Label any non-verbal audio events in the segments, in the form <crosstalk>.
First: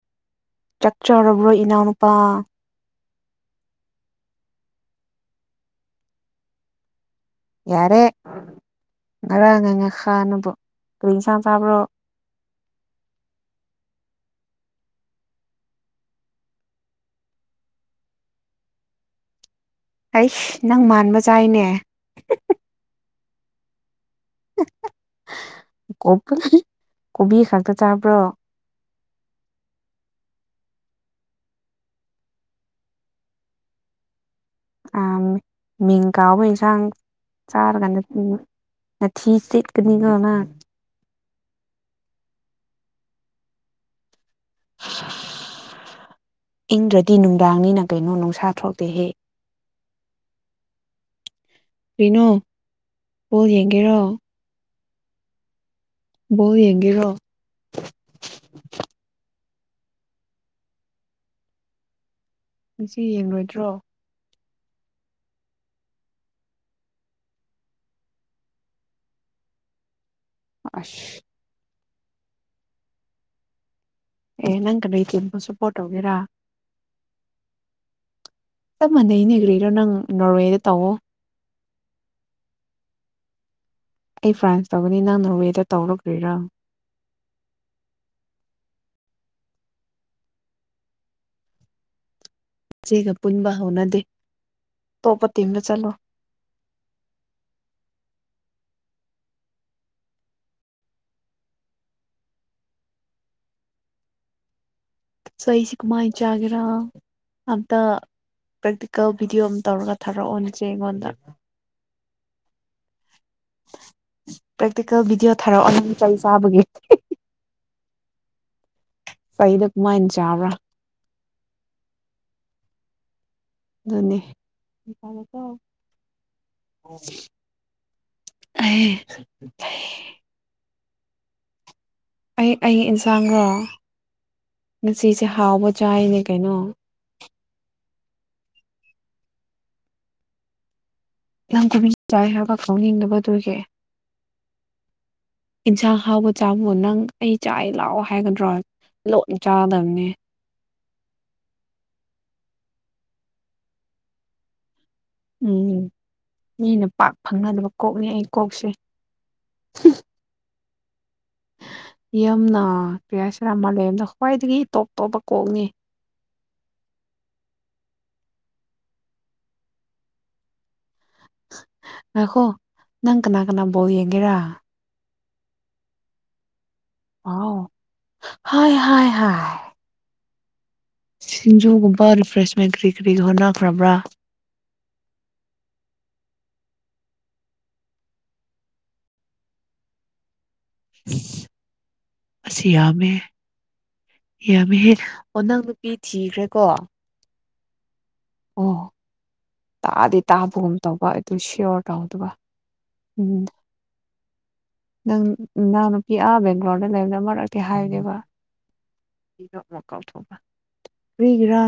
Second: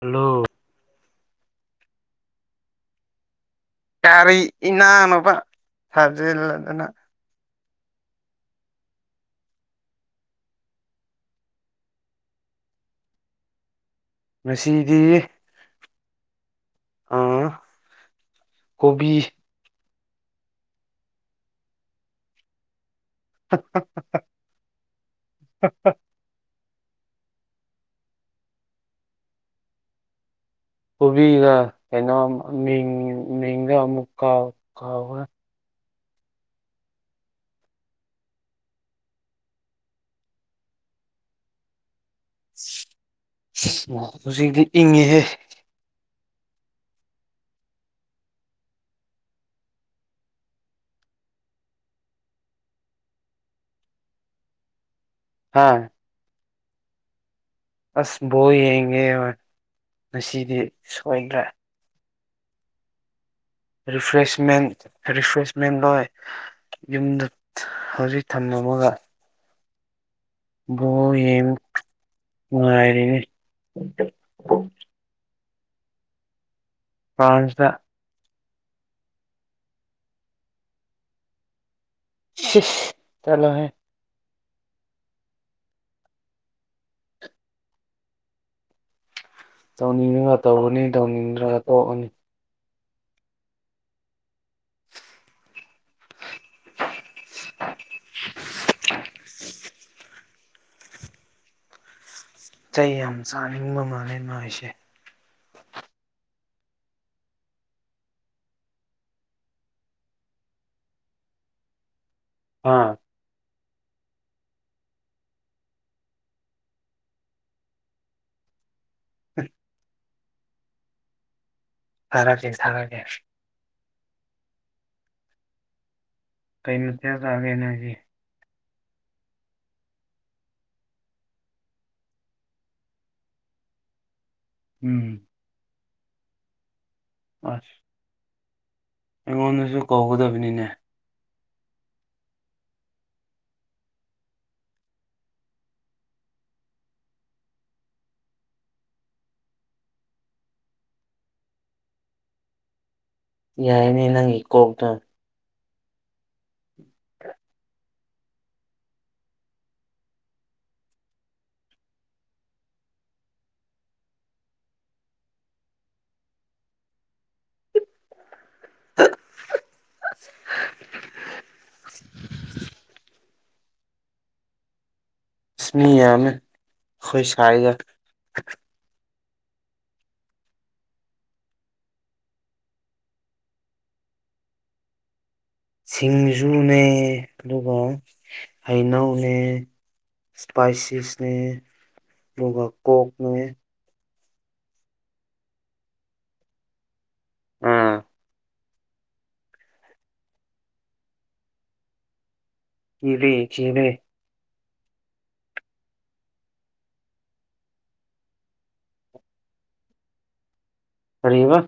Hello ꯆꯥꯛꯆꯔꯕ꯭ꯔꯣ ꯏꯅꯥꯎꯅꯨꯄꯥ ꯀꯔꯤ ꯏꯅꯥꯎꯅꯨꯄꯥ ꯊꯥꯖꯤꯜꯂꯗꯅ ꯌꯥꯔꯦ ꯉꯔꯥꯡꯒꯤ ꯉꯥꯈꯍꯥ ꯅꯕꯨ ꯀꯔꯤ ꯏꯟꯁꯥꯡ ꯆꯥꯕ꯭ꯔꯣ ꯉꯁꯤꯗꯤ ꯑ ꯀꯣꯕꯤ ꯑꯩꯁ ꯅꯪ ꯃꯥꯟꯕ ꯆꯥꯏꯅꯦ <unintelligible> ꯀꯣꯕꯤ ꯈꯛꯇ ꯆꯥꯕ꯭ꯔꯣ ꯀꯣꯕꯤꯒ ꯀꯩꯅꯣ ꯃꯤꯡ ꯃꯤꯡꯒ ꯑꯃꯨꯛ ꯀꯥꯎ ꯑꯥ ꯀꯥꯎꯈꯔ‌ꯦ ꯃꯤꯡ ꯀꯥꯎꯕ ꯌꯦꯟꯁꯥꯡ ꯆꯥꯔꯒ ꯅꯥꯊꯤ ꯆꯦꯠꯀꯅꯤꯀꯣ ꯅꯪ ꯑꫭ ꯍꯨꯖꯤꯛꯇꯤ ꯏꯪꯉ‌ꯦꯍꯦ ꯏꯪꯗ꯭ꯔꯗꯤ ꯅꯨꯡꯗꯥꯡꯅꯤꯅ ꯀꯩꯅꯣ ꯅꯨꯡꯁꯥ ꯊꯣꯛꯇꯦꯍꯦ ꯀꯔꯤꯅꫭ ꯕꫭꯜ ꯌꯦꯡꯒꯦꯔꯣ ꯍꯥꯥ ꯕꯣꯜ ꯌꯦꯡꯒꯦꯔꯣ ꯑꯁ ꯕꯣꯜ ꯌꯦꯡꯉꯦ ꯉꯁꯤꯗꯤ ꯁꯣꯏꯗ꯭ꯔꯦ ꯉꯁꯤ ꯌꯦꯡꯂꯔꯣꯏꯗ꯭ꯔꯣ ꯔꯤꯐ꯭ꯔꯦꯁꯃꯦꯟ ꯔꯤꯐ꯭ꯔꯦꯁꯃꯦꯟ ꯂꯣꯏ ꯌꯨꯝꯗ ꯍꯧꯖꯤꯛ ꯊꯝꯃꯝꯃꯒ ꯕꫭꯜ ꯑꯁ ꯌ‌ꯦꯡ ꯉꯥꯏꯔꯤꯅꯤ ꯑꯦ ꯅꯪ ꯀꯔꯤ ꯇꯤꯝꯕꯨ ꯁꯄꯣꯔꯠ ꯇꯧꯒꯦꯔꯥ ꯐ꯭ꯔꯥꯟꯁꯇ ꯆꯞ ꯃꯥꯟꯅꯩꯅꯦ ꯀꯔꯤꯔꯥ ꯅꯪ ꯅꯣꯔꯋꯦꯗ ꯇꯧꯋꯣ ꯆꯠꯂꯣ ꯍꯦ ꯑꯩ ꯐ꯭ꯔꯥꯟꯁ ꯇꯧꯒꯅꯤ ꯅꯪ ꯅꯣꯔꯋꯦꯗ ꯇꯧꯔꫭ ꯀꯔꯤꯔꯥ ꯇꯧꯅꯤꯡꯉꯒ ꯇꯧꯒꯅꯤ ꯇꯧꯅꯤꯡꯗ꯭ꯔꯒ ꯇꯣꯛꯑꯅꯤ ꯅꯆ‌ꯦꯒ ꯄꯨꯟꯕ ꯍꯅꯗ‌ꯦ ꯑꯇꯣꯞꯄ ꯊꯤꯝꯗꯥ ꯆꯠꯂꯣ <unintelligible> ꯆꯩ ꯌꯥꯝ ꯆꯥꯅꯤꯡꯕ ꯃꯥꯜꯂꯦ ꯅꯣꯢꯁꯦ ꯆꯩꯁꯤ ꯀꯃꯥꯏ ꯆꯥꯒꯦꯔ ꯑꯝꯇ ꯄ꯭ꯔꯦꯛꯇꯤꯀꯦꯜ ꯚꯤꯗꯤꯑꯣ ꯑꯃ ꯇꯧꯔꯒ ꯊꯥꯔꯛꯑꯣ ꯍꯣꯖꯤꯛ ꯑꯩꯉꯣꯟꯗ ꯑꯥ ꯄ꯭ꯔꯦꯛꯇꯤꯀꯦꯜ ꯚꯤꯗꯤꯑꯣ ꯊꯥꯔꯛꯑꯣ ꯅꯪ ꯆꯩ ꯆꯥꯕꯒꯤ ꯑꯩꯗꯨ ꯀꯃꯥꯢ ꯆꯥꯕ꯭ꯔ ꯊꯔꯛꯀꯦ ꯊꯔꯛꯀꯦ ꯗꯨꯅꯤ ꯀꯩ ꯏꯟꯁꯥꯡ ꯆꯥꯔꯒꯦ ꯅꯪꯗꯤ <unintelligible> ꯑꯩ ꯑꯩ ꯏꯟꯁꯥꯡꯔꯣ ꯎꯝ ꯉꯁꯤꯁꯦ ꯍꯥꯎꯕ ꯆꯥꯏꯅꯦ ꯀꯩꯅꯣ ꯑꯁ ꯑꯩꯉꯣꯟꯗꯁꯨ ꯀꯧꯒꯗꯕꯅꯤꯅꯦ ꯌꯥꯝ <unintelligible> ꯆꯥꯏ ꯍꯥꯏꯕ ꯀꯧꯅꯤꯡꯗꯕ ꯗꯨꯒꯤ <inaudible> ꯏꯟꯁꯥꯡ ꯍꯥꯎꯕ ꯆꯥꯕꯕꯨ ꯅꯪ ꯑꯩ ꯆꯥꯢꯌꯦ ꯂꯥꯛꯑꯣ ꯍꯥꯏꯒꯗ꯭ꯔꯣ ꯂꯣꯟ ꯆꯥꯗꯕꯅꯦ ꯌꯥꯏꯅꯦ ꯅꯪꯒꯤ ꯀꯣꯛꯇ ꯎꯝ ꯃꯤꯅ ꯄꯥꯛ ꯐꯪꯅꯗꯕ ꯀꯣꯛꯅꯦ ꯑꯩ ꯀꯣꯛꯁꯦ ꯌꯥꯝꯅ ꯀꯩ ꯍꯥꯢꯁꯤꯔ ꯃꯥꯂꯦꯝꯗ ꯈ꯭ꯋꯥꯏꯗꯒꯤ ꯇꯣꯞ ꯇꯣꯞꯄ ꯀꯣꯛꯅꯦ ꯉꯈꯣ ꯅꯪ ꯀꯅꯥ ꯀꯅꯥ ꯕꯣꯜ ꯌꯦꯡꯒꯦꯔꯥ ꯑꯁ ꯃꯤ ꯌꯥꯝꯃꯦ ꯈꯣꯏ ꯋꯥꯎ ꯁꯥꯏꯒ ꯍꯥꯏ ꯍꯥꯏ ꯁꯤꯡꯖꯨꯒꯨꯝꯕ ꯔꯤꯐ꯭ꯔꯦꯁꯃꯦꯟ ꯀꯔꯤ ꯀꯔꯤ ꯍꯣꯠꯅꯈ꯭ꯔꯕ꯭ꯔꯥ ꯁꯤꯡꯖꯨꯅꯦ ꯗꯨꯒ ꯍꯩꯅꯧꯅꯦ ꯏꯁꯄꯥꯏꯁꯤꯁꯅꯦ ꯑꯗꯨꯒ ꯀꯣꯛꯅꯦ ꯌꯥꯃꯤꯍꯦ ꯑꯣ ꯅꯪ ꯅꯨꯄꯤ ꯊꯤꯈ꯭ꯔꯦꯀꯣ ꯑꯥ ꯑꯣ ꯇꯥꯗꯤ ꯇꯥꯕꯒꯨꯝ ꯇꯩꯕ ꯑꯗꯨ ꯁꯤꯌꯣꯔ ꯇꯧꯗꯕ ꯎꯝ <unintelligible> ꯅꯪ ꯅꯅꯥꯎꯅꯨꯄꯤ ꯑꯥ ꯕꯦꯡꯒ꯭ꯂꯣꯔꯗ ꯂꯩꯕꯗꯣ ꯃꯅꯥ ꯀꯩ ꯍꯥꯏꯒꯦꯕ <unintelligible> ꯀꯥꯎꯊꯣꯛꯒ꯭ꯔꯦ ꯀꯔꯤꯕ ꯀ꯭ꯔꯤꯒꯤꯔꯥ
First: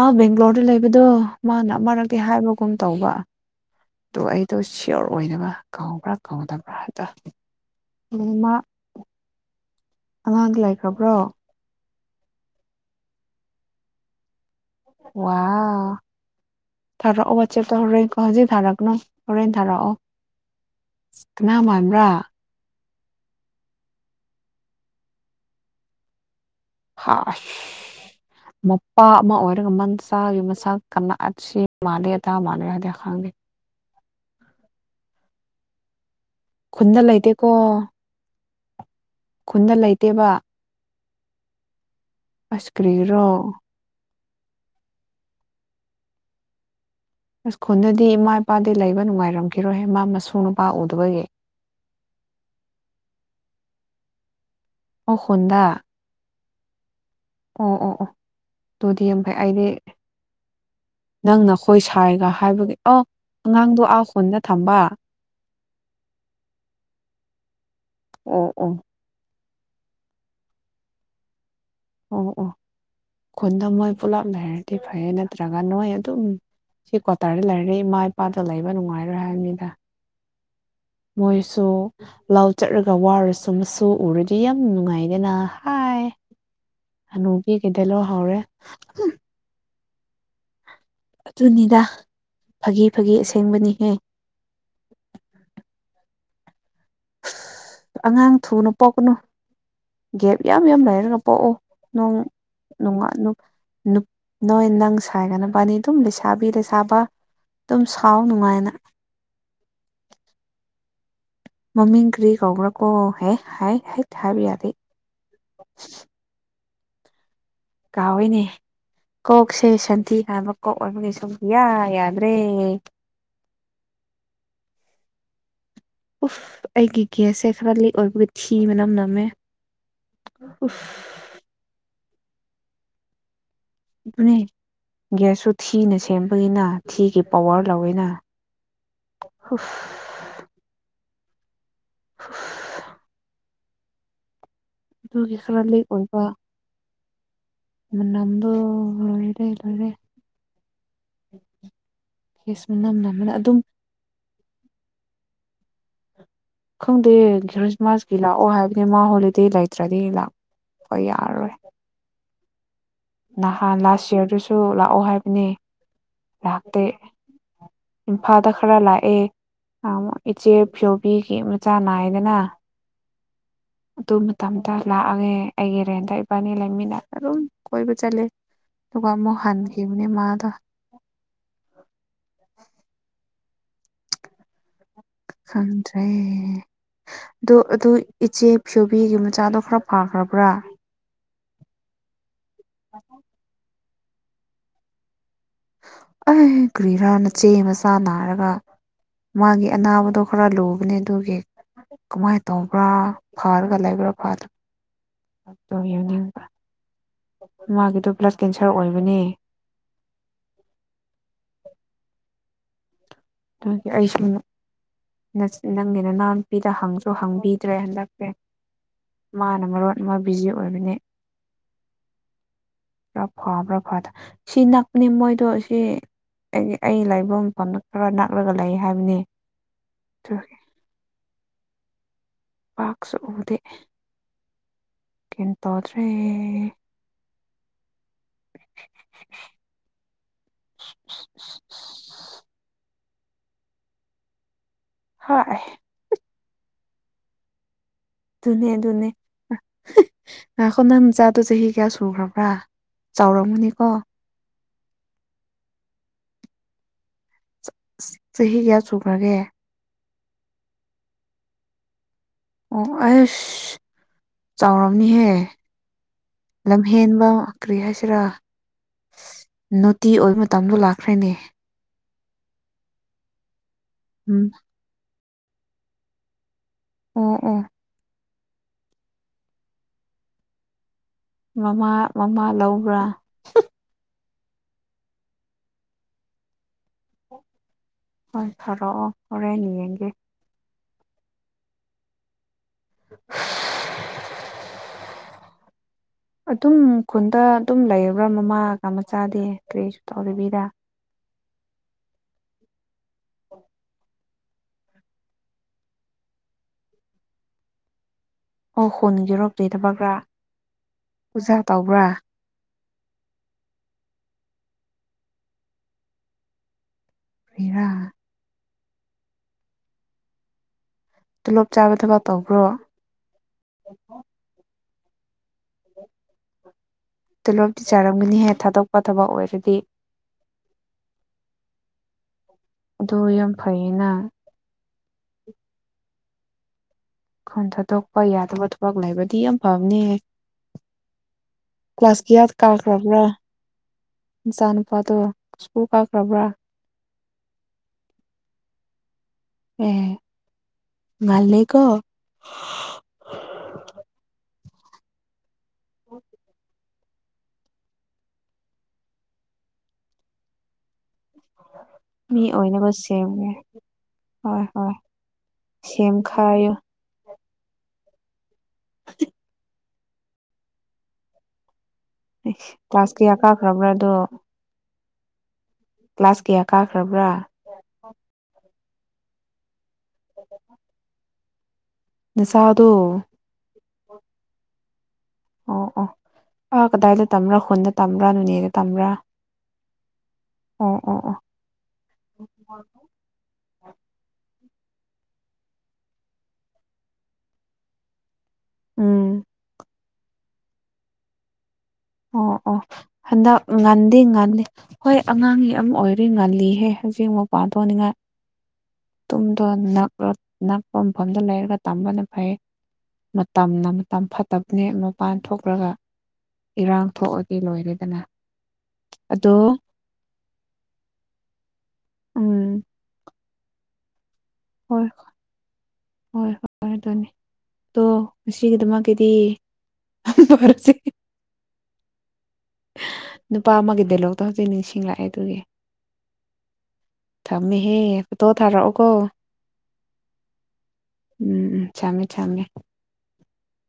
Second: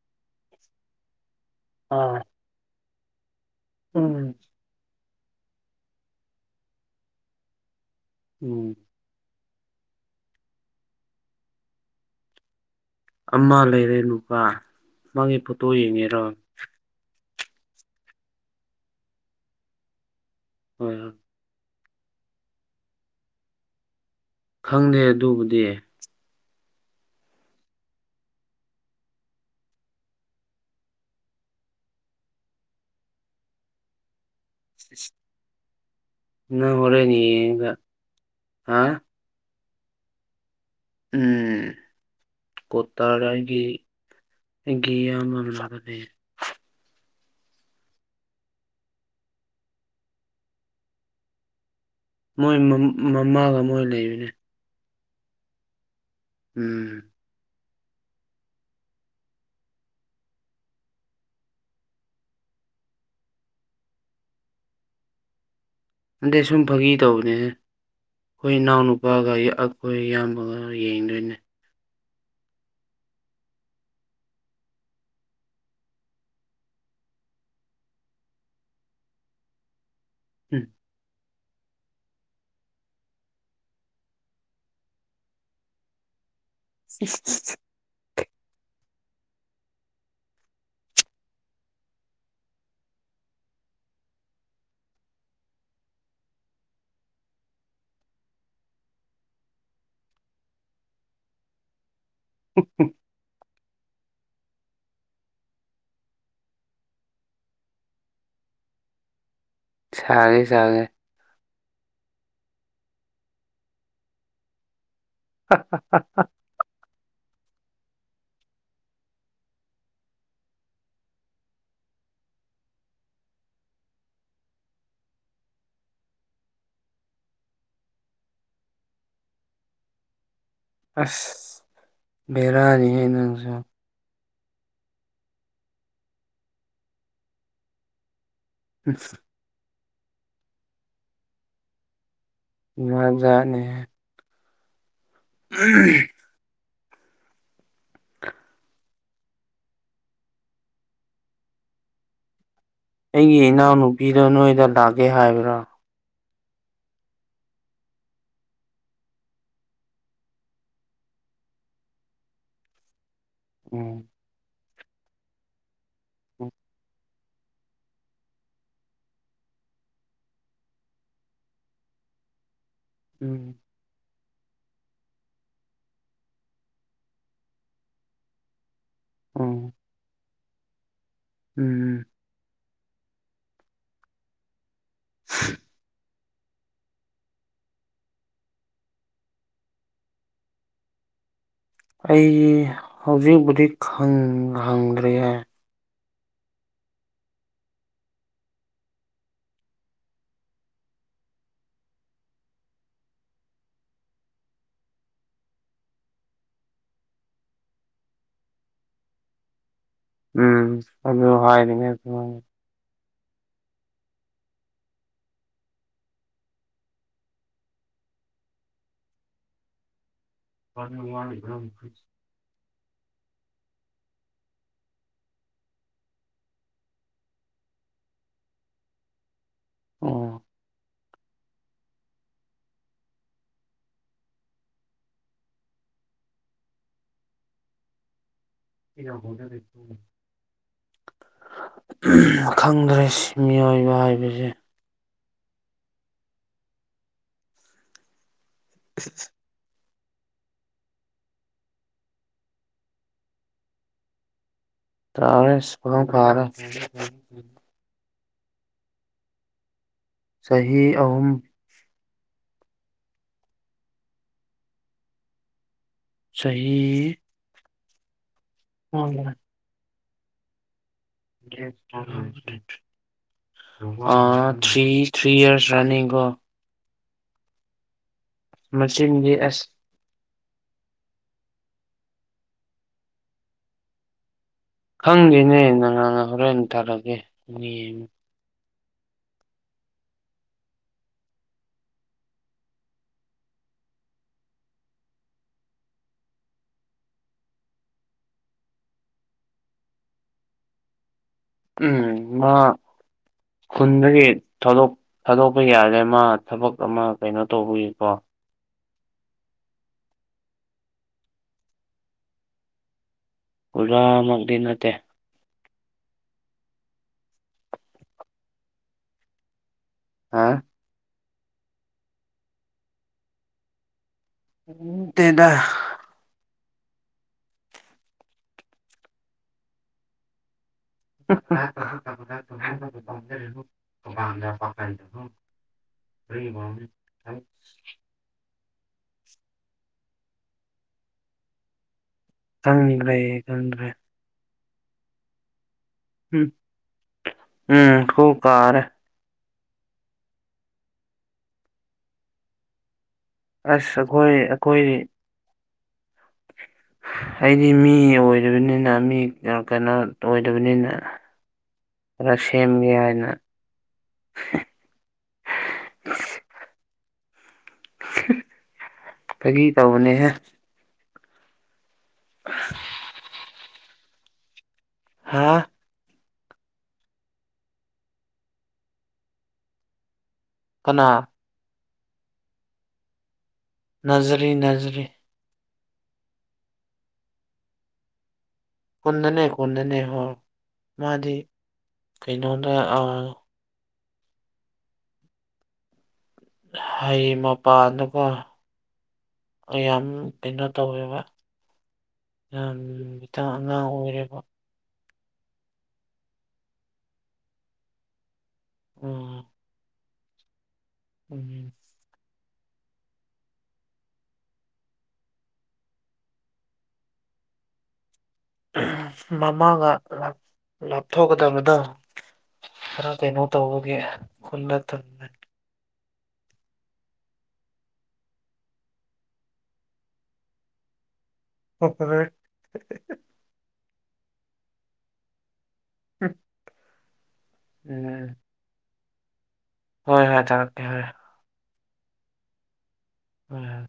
ꯑꯥ ꯕꯦꯡꯒ꯭ꯂꯣꯔꯗ ꯂꯩꯕꯗꯣ ꯃꯥꯅ ꯑꯔꯛꯇꯤ ꯑꯥ ꯍꯥꯏꯕꯒꯨꯝ ꯇꯧꯕ꯭ꯔꯥ ꯇꯣ ꯎꯝ ꯑꯩꯗꯣ ꯁꯤꯌꯣꯔ ꯑꯣꯏꯗꯕ ꯀꯥꯎꯕ꯭ꯔꯥ ꯀꯥꯎꯗꯕ꯭ꯔꯥ ꯍꯥꯢꯕꯗꯣ ꯎꯝ ꯃꯥ ꯑꯉꯥꯡꯗꯤ ꯂꯩꯈ꯭ꯔꯕ꯭ꯔꯣ ꯑꯃ ꯂꯩꯔꯦ ꯅꯨꯄꯥ ꯃꯥꯒꯤ ꯐꯣꯇꯣ ꯋꯥꯎ ꯌꯦꯡꯉꯦꯔꯣ ꯊꯥꯔꯛꯑꯣ ꯋꯥꯆꯦꯞꯇ ꯍꯣꯔꯦꯟ ꯍꯧꯖꯤꯛ ꯊꯥꯔꯛꯒꯅꯣ ꯍꯣꯔꯦꯟ ꯊꯥꯔꯛꯑꯣ ꯍꯣꯏ ꯍꯣꯏ ꯑꯉꯥꯡ ꯃꯥꯟꯕ꯭ꯔꯥ ꯈꯪꯗꯦ ꯑꯗꯨꯕꯨꯗꯤ ꯍꯥ <unintelligible> <inaudible> ꯃꯄꯥ ꯑꯃ ꯑꯣꯏꯔꯒ ꯃꯆꯥꯥꯒꯤ ꯃꯁꯥꯛ ꯀꯅꯥ ꯁꯦꯞ ꯃꯥꯜꯂꯦ ꯑꯗꯥ ꯃꯥꯜꯂꯦ ꯍꯥꯏꯗꯤ ꯈꯪꯗꯦ ꯅꯪ ꯈꯨꯟꯗ ꯍꯣꯔꯦꯟ ꯂꯩꯇꯦꯀꯣ ꯌꯦꯡꯉꯒ ꯍꯥ ꯈꯨꯟꯗ ꯂꯩꯇꯦꯕ ꯎꯝ ꯑꯁ ꯀ꯭ꯔꯤꯒꯤꯔꯣ ꯀꯣꯇꯥꯔꯥꯏꯒꯤ ꯅꯪꯒꯤ ꯌꯥꯝꯃ <unintelligible> ꯑꯁ ꯈꯨꯟꯗꯗꯤ ꯏꯃꯥ ꯏꯄꯥꯗꯤ ꯂꯩꯕ ꯅꯨꯡꯉꯥꯏꯔꯝꯈꯤꯔꯣꯏꯍꯦ ꯃꯥ ꯃꯁꯨ ꯅꯨꯄꯥ ꯎꯗꯕꯒꯤ ꯃꯣꯏ ꯃ ꯃꯃꯥꯒ ꯃꯣꯏ ꯂꯩꯕꯅꯦ ꯑꯣ ꯍꯨꯝꯗ ꯎꯝ ꯑꯣ ꯑꯣ ꯑꯣ ꯑꯗꯨꯗꯤ ꯌꯝ ꯐꯩ ꯑꯩꯗꯤ ꯅꯪꯅ ꯑꯈꯣꯏ ꯁꯥꯏꯒ ꯍꯥꯏꯕꯒꯤ ꯑꯧ ꯑꯉꯥꯡꯗꯣ ꯑꯥ ꯈꯨꯟꯗ ꯊꯝꯕ ꯅꯟꯗꯦ ꯁꯨꯝ ꯐꯥꯒꯤ ꯇꯧꯕꯅꯦꯍꯦ ꯑꯣ ꯑꯩꯈꯣꯏ ꯑꯣ ꯏꯅꯥꯎꯅꯨ ꯋꯥꯒꯢ ꯑꯩꯈꯣꯏ ꯏꯌꯥꯝꯕꯒ ꯌꯦꯡꯗꯣꯏꯅꯦ ꯑꯣ ꯑꯣ ꯈꯨꯟꯗ ꯃꯣꯏ ꯄꯨꯂꯞ ꯂꯩꯔꯗꯤ ꯐꯩꯌꯦ ꯅꯠꯇ꯭ꯔꯒ ꯅꯣꯏ ꯑꯗꯨꯝ ꯁꯤ ꯀ꯭ꯋꯥꯇꯔꯗ ꯂꯩꯔꯔꯤ ꯏꯃꯥ ꯏꯄꯥꯗꯣ ꯂꯩꯕ ꯅꯨꯡꯉꯥꯏꯔꯣꯏ ꯍꯥꯏꯅꯤꯗ ꯎꯝ ꯃꯣꯏꯁꯨ ꯂꯥꯎ ꯆꯠꯂꯒ ꯋꯥꯔꯁꯨ ꯃꯁꯨ ꯎꯔꯗꯤ ꯌꯥꯝ ꯅꯨꯡꯉꯥꯏꯒꯦꯅ ꯍꯥꯏ ꯍꯅꯨꯕꯤꯒꯤꯗ ꯂꯣ ꯍꯥꯎꯔꯦ ꯇꯨꯅꯤꯗ ꯐꯥꯒꯤ ꯐꯥꯒꯤ ꯑꯁꯦꯡꯕꯅꯤꯍꯦ ꯑꯉꯥꯡ ꯊꯨꯅ ꯄꯣꯛꯀꯅꯨ ꯒꯦꯞ ꯌꯥꯝ ꯌꯥꯝ ꯂꯩꯔꯒ ꯄꯣꯛꯎ ꯅꯣꯡ ꯅꯨꯡꯉꯅꯨ ꯅꯨ ꯅꯣꯏ ꯅꯪ ꯁꯥꯏꯒ ꯕꯥꯅꯤ ꯑꯗꯨꯝ ꯂꯩꯁꯥꯕꯤ ꯂꯩꯁꯥꯕ ꯑꯗꯨꯝ ꯁꯥꯎ ꯅꯨꯡꯉꯥꯏꯅ ꯁꯥꯒꯦ ꯁꯥꯒꯦ ꯃꯃꯤꯡ ꯀ꯭ꯔꯤ ꯀꯧꯕꯔꯀꯣ ꯍꯦ ꯍꯥꯏ ꯍꯥꯏ ꯍꯥꯢꯕ ꯌꯥꯗꯦ ꯍ ꯍ ꯍ ꯍ ꯀꯥꯎꯋꯤꯅꯦ ꯀꯣꯛꯁꯦ ꯁꯟꯊꯤ ꯍꯥꯟꯕ ꯀꯣꯛ ꯑꯣꯏꯕꯒꯤ ꯁꯨꯛꯌꯥ ꯌꯥꯗ꯭ꯔꯦ ꯎꯐ ꯑꯩꯒꯤ ꯒꯦꯁꯁꯦ ꯈꯔ ꯂꯤꯛ ꯑꯣꯏꯕꯒ ꯊꯤ ꯃꯅꯝ ꯅꯝꯃꯦ ꯎꯐ ꯑꯁ ꯚꯦꯔꯥꯅꯤꯍꯦ ꯅꯪꯖꯨ ꯑꯗꯨꯅꯦ ꯒ꯭ꯌꯥꯁꯁꯨꯨ ꯊꯤꯅ ꯁꯦꯝꯕꯒꯤꯅ ꯊꯤꯒꯤ ꯄꯋꯥꯔ ꯂꯧꯋꯤꯅ ꯑ <inaudible> ꯍꯨꯐ ꯖꯥꯠ ꯖꯥꯠ ꯅꯤꯍꯦ ꯑꯗꯨꯒꯤ ꯈꯔ ꯂꯤꯛ ꯑꯣꯢꯕ ꯃꯅꯝꯕ ꯂꯣꯢꯔꯦ ꯂꯣꯢꯔꯦ ꯒꯦꯁ ꯃꯅꯝ ꯑꯩꯒꯤ ꯏꯅꯥꯎꯅꯨꯄꯤꯗꯣ ꯅꯣꯏꯗ ꯂꯥꯛꯀꯦ ꯍꯥꯏꯕ꯭ꯔꯣ ꯈꯪꯗꯦ ꯖꯔ꯭ꯁꯃꯥꯁꯀꯤ ꯂꯥꯛꯑꯣ ꯍꯥꯏꯕꯅꯦ ꯃꯥ ꯍꯣꯂꯤꯗꯦ ꯂꯩꯇ꯭ꯔꯗꯤ ꯂꯥꯛꯄ ꯌꯥꯔꯣꯏ ꯅꯍꯥꯟ ꯎꯝ ꯂꯥꯁ ꯢꯌꯥꯔꯗꯨꯁꯨ ꯂꯥꯛꯑꯣ ꯍꯥꯏꯕꯅꯦ ꯂꯥꯛꯇꯦ ꯏꯝꯐꯥꯜꯗ ꯈꯔ ꯂꯥꯛꯑꯦ <unintelligible> ꯏꯆꯦ ꯐꯤꯌꯣꯕꯤꯒꯤ ꯃꯆꯥ ꯅꯥꯏꯌꯦꯗꯅ ꯎꯝ ꯑꯗꯨꯝ ꯃꯇꯝꯗ ꯂꯥꯛꯑꯒꯦ ꯑꯩꯒꯤ ꯔꯦꯟꯇ ꯏꯕꯥꯟꯅꯤ ꯂꯩꯃꯤꯟꯅ ꯑꯗꯨꯝ ꯀꯣꯏꯕ ꯆꯠꯂꯦ ꯑꯗꯨꯒ ꯑꯃꯨꯛ ꯍꯟꯈꯤꯝꯅꯦ ꯃꯥꯗꯣ ꯎꯝ ꯎꯝ ꯈꯪꯗ꯭ꯔꯦ꯫ ꯑꯣ ꯑꯗꯨ ꯏꯆꯦ ꯐ꯭ꯌꯣꯕꯤꯒꯤ ꯃꯆꯥꯗꯣ ꯈꯔ ꯐꯈ꯭ꯔꯕ꯭ꯔꯥ꯫ ꯑꯩ ꯍꯧꯖꯤꯛꯕꯨꯗꯤ ꯈꯪ ꯍꯪꯗ꯭ꯔꯤꯌꯦ꯫ ꯑꯩ ꯀ꯭ꯔꯤꯔꯥ ꯅꯆꯦ ꯃꯆꯥ ꯅꯥꯔꯒ꯫ ꯃꯥꯒꯤ ꯑꯅꯥꯕꯗꯣ ꯈꯔ ꯂꯨꯕꯅꯦ ꯑꯗꯨꯒꯤ ꯀꯃꯥꯏꯅ ꯇꯧꯕ꯭ꯔꯥ ꯐꯥꯔꯒ ꯂꯩꯕ꯭ꯔꯥ ꯐꯥꯗ <unintelligible> ꯌꯨꯅꯤꯡꯕ ꯃꯥꯒꯤꯗꯣ ꯕ꯭ꯂꯗ ꯀꯦꯟꯁꯔ ꯑꯣꯏꯕꯅꯦ꯫ ꯎꯝ ꯑꯗꯨ ꯍꯥꯏꯔꯤꯅꯦ <unintelligible> ꯑꯗꯨꯒꯤ ꯑꯩꯁꯨ ꯅꯪꯒꯤ ꯅꯅꯥꯎꯅꯨꯄꯤꯗ ꯍꯪꯁꯨ ꯍꯪꯕꯤꯗ꯭ꯔꯦ ꯍꯟꯗꯛꯁꯦ꯫ ꯃꯥꯅ ꯃꯔꯣꯟ ꯑꯃ ꯕꯤꯖꯤ ꯑꯣꯏꯕꯅꯦ꯫ <unintelligible> ꯈ꯭ꯔ ꯐꯕ꯭ꯔ ꯐꯗ ꯁꯤ ꯅꯛꯄꯅꯤ ꯃꯣꯏꯗꯣ ꯑꯁꯤ ꯑꯩꯒꯤ ꯑꯩ ꯂꯩꯕ ꯃꯐꯝꯗ ꯈꯔ ꯅꯛꯂꯒ ꯂꯩ ꯍꯥꯏꯕꯅꯤ꯫ ꯑꯣ꯫ ꯄꯥꯛꯁꯨ ꯎꯗꯦ꯫ ꯀꯦꯟ ꯇꯥꯗ꯭ꯔꯦ <unintelligible> <unintelligible> ꯈꯪꯗ꯭ꯔꯦ ꯃꯤꯑꯣꯏꯕ ꯍꯥꯏꯕꯁꯦ꯫ ꯍꯣꯏ꯫ ꯗꯨꯅꯦ ꯑꯗꯨꯅꯦ꯫ ꯉꯥꯏꯈꯣ ꯅꯪ ꯅꯆꯥꯗꯣ ꯆꯍꯤ ꯀꯌꯥ ꯁꯨꯈ꯭ꯔꯕ꯭ꯔꯥ ꯆꯥꯎꯔꯝꯒꯅꯤꯀꯣ꯫ ꯆꯥꯎꯔꯦ ꯑꯁ ꯄꯥꯈꯪ ꯐꯥꯔꯦ꯫ ꯆꯍꯤ ꯀꯌꯥ ꯁꯨꯈ꯭ꯔꯒꯦ꯫ ꯆꯍꯤ ꯑꯍꯨꯝ꯫ ꯑꯣ ꯑꯩꯁ ꯆꯥꯎꯔꯝꯅꯤꯍꯦ ꯆꯍꯤ ꯂꯝꯍꯦꯟꯕ ꯀ꯭ꯔꯤ ꯍꯥꯏꯁꯦꯔꯥ <unintelligible> ꯅꯣꯇꯤ ꯑꯣꯏꯕ ꯃꯇꯝꯗꯣ ꯂꯥꯛꯈ꯭ꯔꯦꯅꯦ꯫ ꯑ ꯎꯝ ꯊ꯭ꯔꯤ ꯊ꯭ꯔꯤ ꯏꯌ꯭ꯔꯁ ꯔꯟꯅꯤꯡ ꯀꯣ꯫ ꯑꯣ ꯑꯣ꯫ ꯃꯆꯤꯟꯗꯤ ꯑꯁ ꯃꯃꯥ ꯃꯃꯥ ꯂꯧꯕ꯭ꯔꯥ꯫ ꯈꯪꯗꯦꯅꯦ <unintelligible> ꯍꯧꯔꯦꯟ ꯊꯥꯔꯛꯀꯦ <unintelligible> ꯍꯣꯏ ꯊꯔꯛꯑꯣ ꯍꯣꯔꯦꯟ ꯌꯦꯡꯒꯦ꯫ <unintelligible> ꯑꯗꯨꯝ ꯈꯨꯟꯗ ꯑꯗꯨꯝ ꯂꯩꯔꯕ꯭ꯔꯥ ꯃꯃꯥꯒ ꯃꯆꯥꯗꯤ ꯀꯔꯤꯁꯨ ꯇꯧꯗꯕꯤꯗ꯫ ꯎꯝ ꯃꯥ ꯈꯨꯟꯗꯒꯤ ꯊꯥꯗꯣꯛ ꯊꯥꯗꯣꯛꯄ ꯌꯥꯗꯦ ꯃꯥ ꯊꯕꯛ ꯑꯃ ꯀꯩꯅꯣ ꯇꯧꯕꯒꯤꯀꯣ꯫ ꯑꯣ ꯈꯨꯟꯒꯤꯔꯣ ꯀꯔꯤ ꯊꯕꯛꯔꯥ ꯑꯣꯖꯥ ꯇꯧꯕ꯭ꯔꯥ꯫ ꯑꯣꯖꯥꯃꯛꯗꯤ ꯅꯠꯇꯦ꯫ ꯀꯔꯤꯔꯥ꯫ ꯍꯥꯥ꯫ ꯇꯣꯂꯣꯞ ꯆꯥꯕ ꯊꯕꯛ ꯇꯧꯕ꯭ꯔꯣ꯫ ꯑꯣ ꯀꯩꯕ ꯇꯣꯂꯣꯞꯇꯤ ꯆꯥꯔꯝꯒꯅꯤꯍꯦ ꯊꯥꯗꯣꯛꯄ ꯊꯕꯛ ꯑꯣꯏꯔꯗꯤ ꯑꯗꯨ ꯌꯥꯝ ꯐꯩꯌꯦꯅ <unintelligible> <unintelligible> ꯈꯣꯟꯊꯗꯣꯛ ꯍꯣꯏ ꯌꯥꯗꯕ ꯊꯕꯛ ꯂꯩꯥꯕꯗꯤ ꯌꯥꯝ ꯐꯕꯅꯦ ꯀ꯭ꯂꯥꯁ ꯈꯪꯗ꯭ꯔꯦ ꯀꯥꯎꯈꯔꯕ꯭ꯔ ꯈꯪꯗ꯭ꯔꯦ ꯏꯆꯥ ꯅꯨꯄꯥꯗꯣ ꯏꯁ꯭ꯀꯨꯜ ꯀ ꯎꯝ ꯎꯝ ꯈꯨ ꯀꯥꯔꯦ ꯑꯦ ꯃꯥꯜꯂꯦꯀꯣ ꯑꯁ ꯑꯩꯈꯣꯏ ꯑꯩꯈꯣꯏ <inaudible> ꯑꯩꯗꯤ ꯃꯤ ꯑꯣꯏꯗꯕꯅꯤꯅ ꯃꯤ ꯀꯩꯅꯣ ꯑꯣꯏꯗꯕꯅꯤꯅ ꯈꯔ ꯃꯤ ꯑꯣꯏꯅꯕ ꯁꯦꯝꯒꯦ ꯍꯥꯏꯅ ꯁꯦꯝꯒꯦ ꯍꯣꯏ ꯍꯣꯏ ꯁꯦꯝꯈꯥꯏꯌꯨ ꯐꯒꯤ ꯇꯧꯕꯅꯦꯍꯦ ꯀ꯭ꯂꯥꯁ ꯀꯌꯥ ꯀꯥꯈ꯭ꯔꯕ꯭ꯔꯥꯗꯣ ꯍꯥꯥ ꯀ꯭ꯂꯥꯁ ꯀꯌꯥ ꯀꯥꯈ꯭ꯔꯕ꯭ꯔꯥ ꯀꯅꯥ ꯅꯤꯁꯥꯗꯣ ꯅꯖꯔꯤ ꯅꯖꯔꯤ ꯑꯣ ꯑꯣ ꯃꯥ ꯀꯗꯥꯏꯗ ꯇꯝꯕ꯭ꯔ ꯈꯨꯟꯗ ꯇꯝꯕ꯭ꯔ ꯈꯨꯟꯗꯅꯦ ꯈꯨꯟꯗꯅꯦ ꯍꯣꯏ ꯑꯣ ꯑꯣ ꯃꯥꯗꯤ ꯑꯣ ꯀꯩꯅꯣꯗ ꯍꯩ ꯃꯄꯥꯟꯗꯀꯣ ꯎꯝ ꯌꯥꯝ ꯀꯩꯅꯣ ꯇꯧꯋꯦꯕ ꯑꯣ ꯌꯥꯝ ꯑꯣ ꯈꯤꯇꯪ ꯍꯟꯗꯛ ꯑꯉꯥꯡ ꯉꯟꯗꯤ ꯑꯣꯏꯔꯦꯕ ꯉꯟꯂꯤ ꯍꯣꯏ ꯑꯉꯥꯡꯒꯤ ꯑꯃ ꯑꯣꯏꯗꯤ ꯉꯜꯂꯤꯍꯦ ꯍꯧꯖꯤꯛ ꯃꯄꯥꯟ ꯊꯣꯛꯅꯤꯡꯉꯥꯏ ꯎꯝ ꯇꯨꯝꯗꯣ ꯅꯛꯔ ꯅꯛꯄ ꯃꯐꯝꯗ ꯎꯝ ꯂꯩꯔꯒ ꯇꯝꯕꯅ ꯐꯩ ꯃꯇꯝꯅ ꯃꯇꯝ ꯐꯠꯇꯕꯅꯦ ꯃꯄꯥꯟ ꯊꯣꯛꯈ꯭ꯔꯒ ꯏꯔꯥꯡ ꯊꯣꯛꯑꯗꯤ ꯂꯣꯏꯔꯦꯗꯅ ꯑꯗꯣ ꯃꯃꯥꯒ ꯂꯥꯞꯊꯣꯛꯀꯗꯕꯗꯣ ꯎꯝ ꯈꯔ ꯀꯩꯅꯣ ꯇꯧꯕꯒꯤ ꯈꯨꯟꯗ ꯍꯣꯏ ꯊꯝꯃꯦ ꯍꯣꯏ ꯍꯣꯏ ꯍꯣꯏ ꯑꯗꯨꯅꯤ ꯑꯗꯣ ꯉꯁꯤꯒꯤꯗꯃꯛꯀꯤꯗꯤ ꯃꯪ ꯐꯔꯁꯦ ꯑꯣꯐꯔꯦ ꯅꯨꯄꯥ ꯑꯃꯒꯤ ꯗꯦꯂꯣꯛꯇ ꯍꯧꯖꯤꯛ ꯅꯤꯡꯁꯤꯡꯂꯛꯑꯦ ꯑꯗꯨꯒꯤ ꯊꯝꯃꯦꯍꯦ ꯐꯣꯇꯣ ꯊꯥꯔꯛꯑꯣꯀꯣ ꯍꯣꯏ ꯍꯣꯏ ꯊꯥꯔꯛꯀꯦ ꯍꯣꯏ ꯎꯝ ꯊꯃꯦ ꯊꯃꯦ ꯎꯝ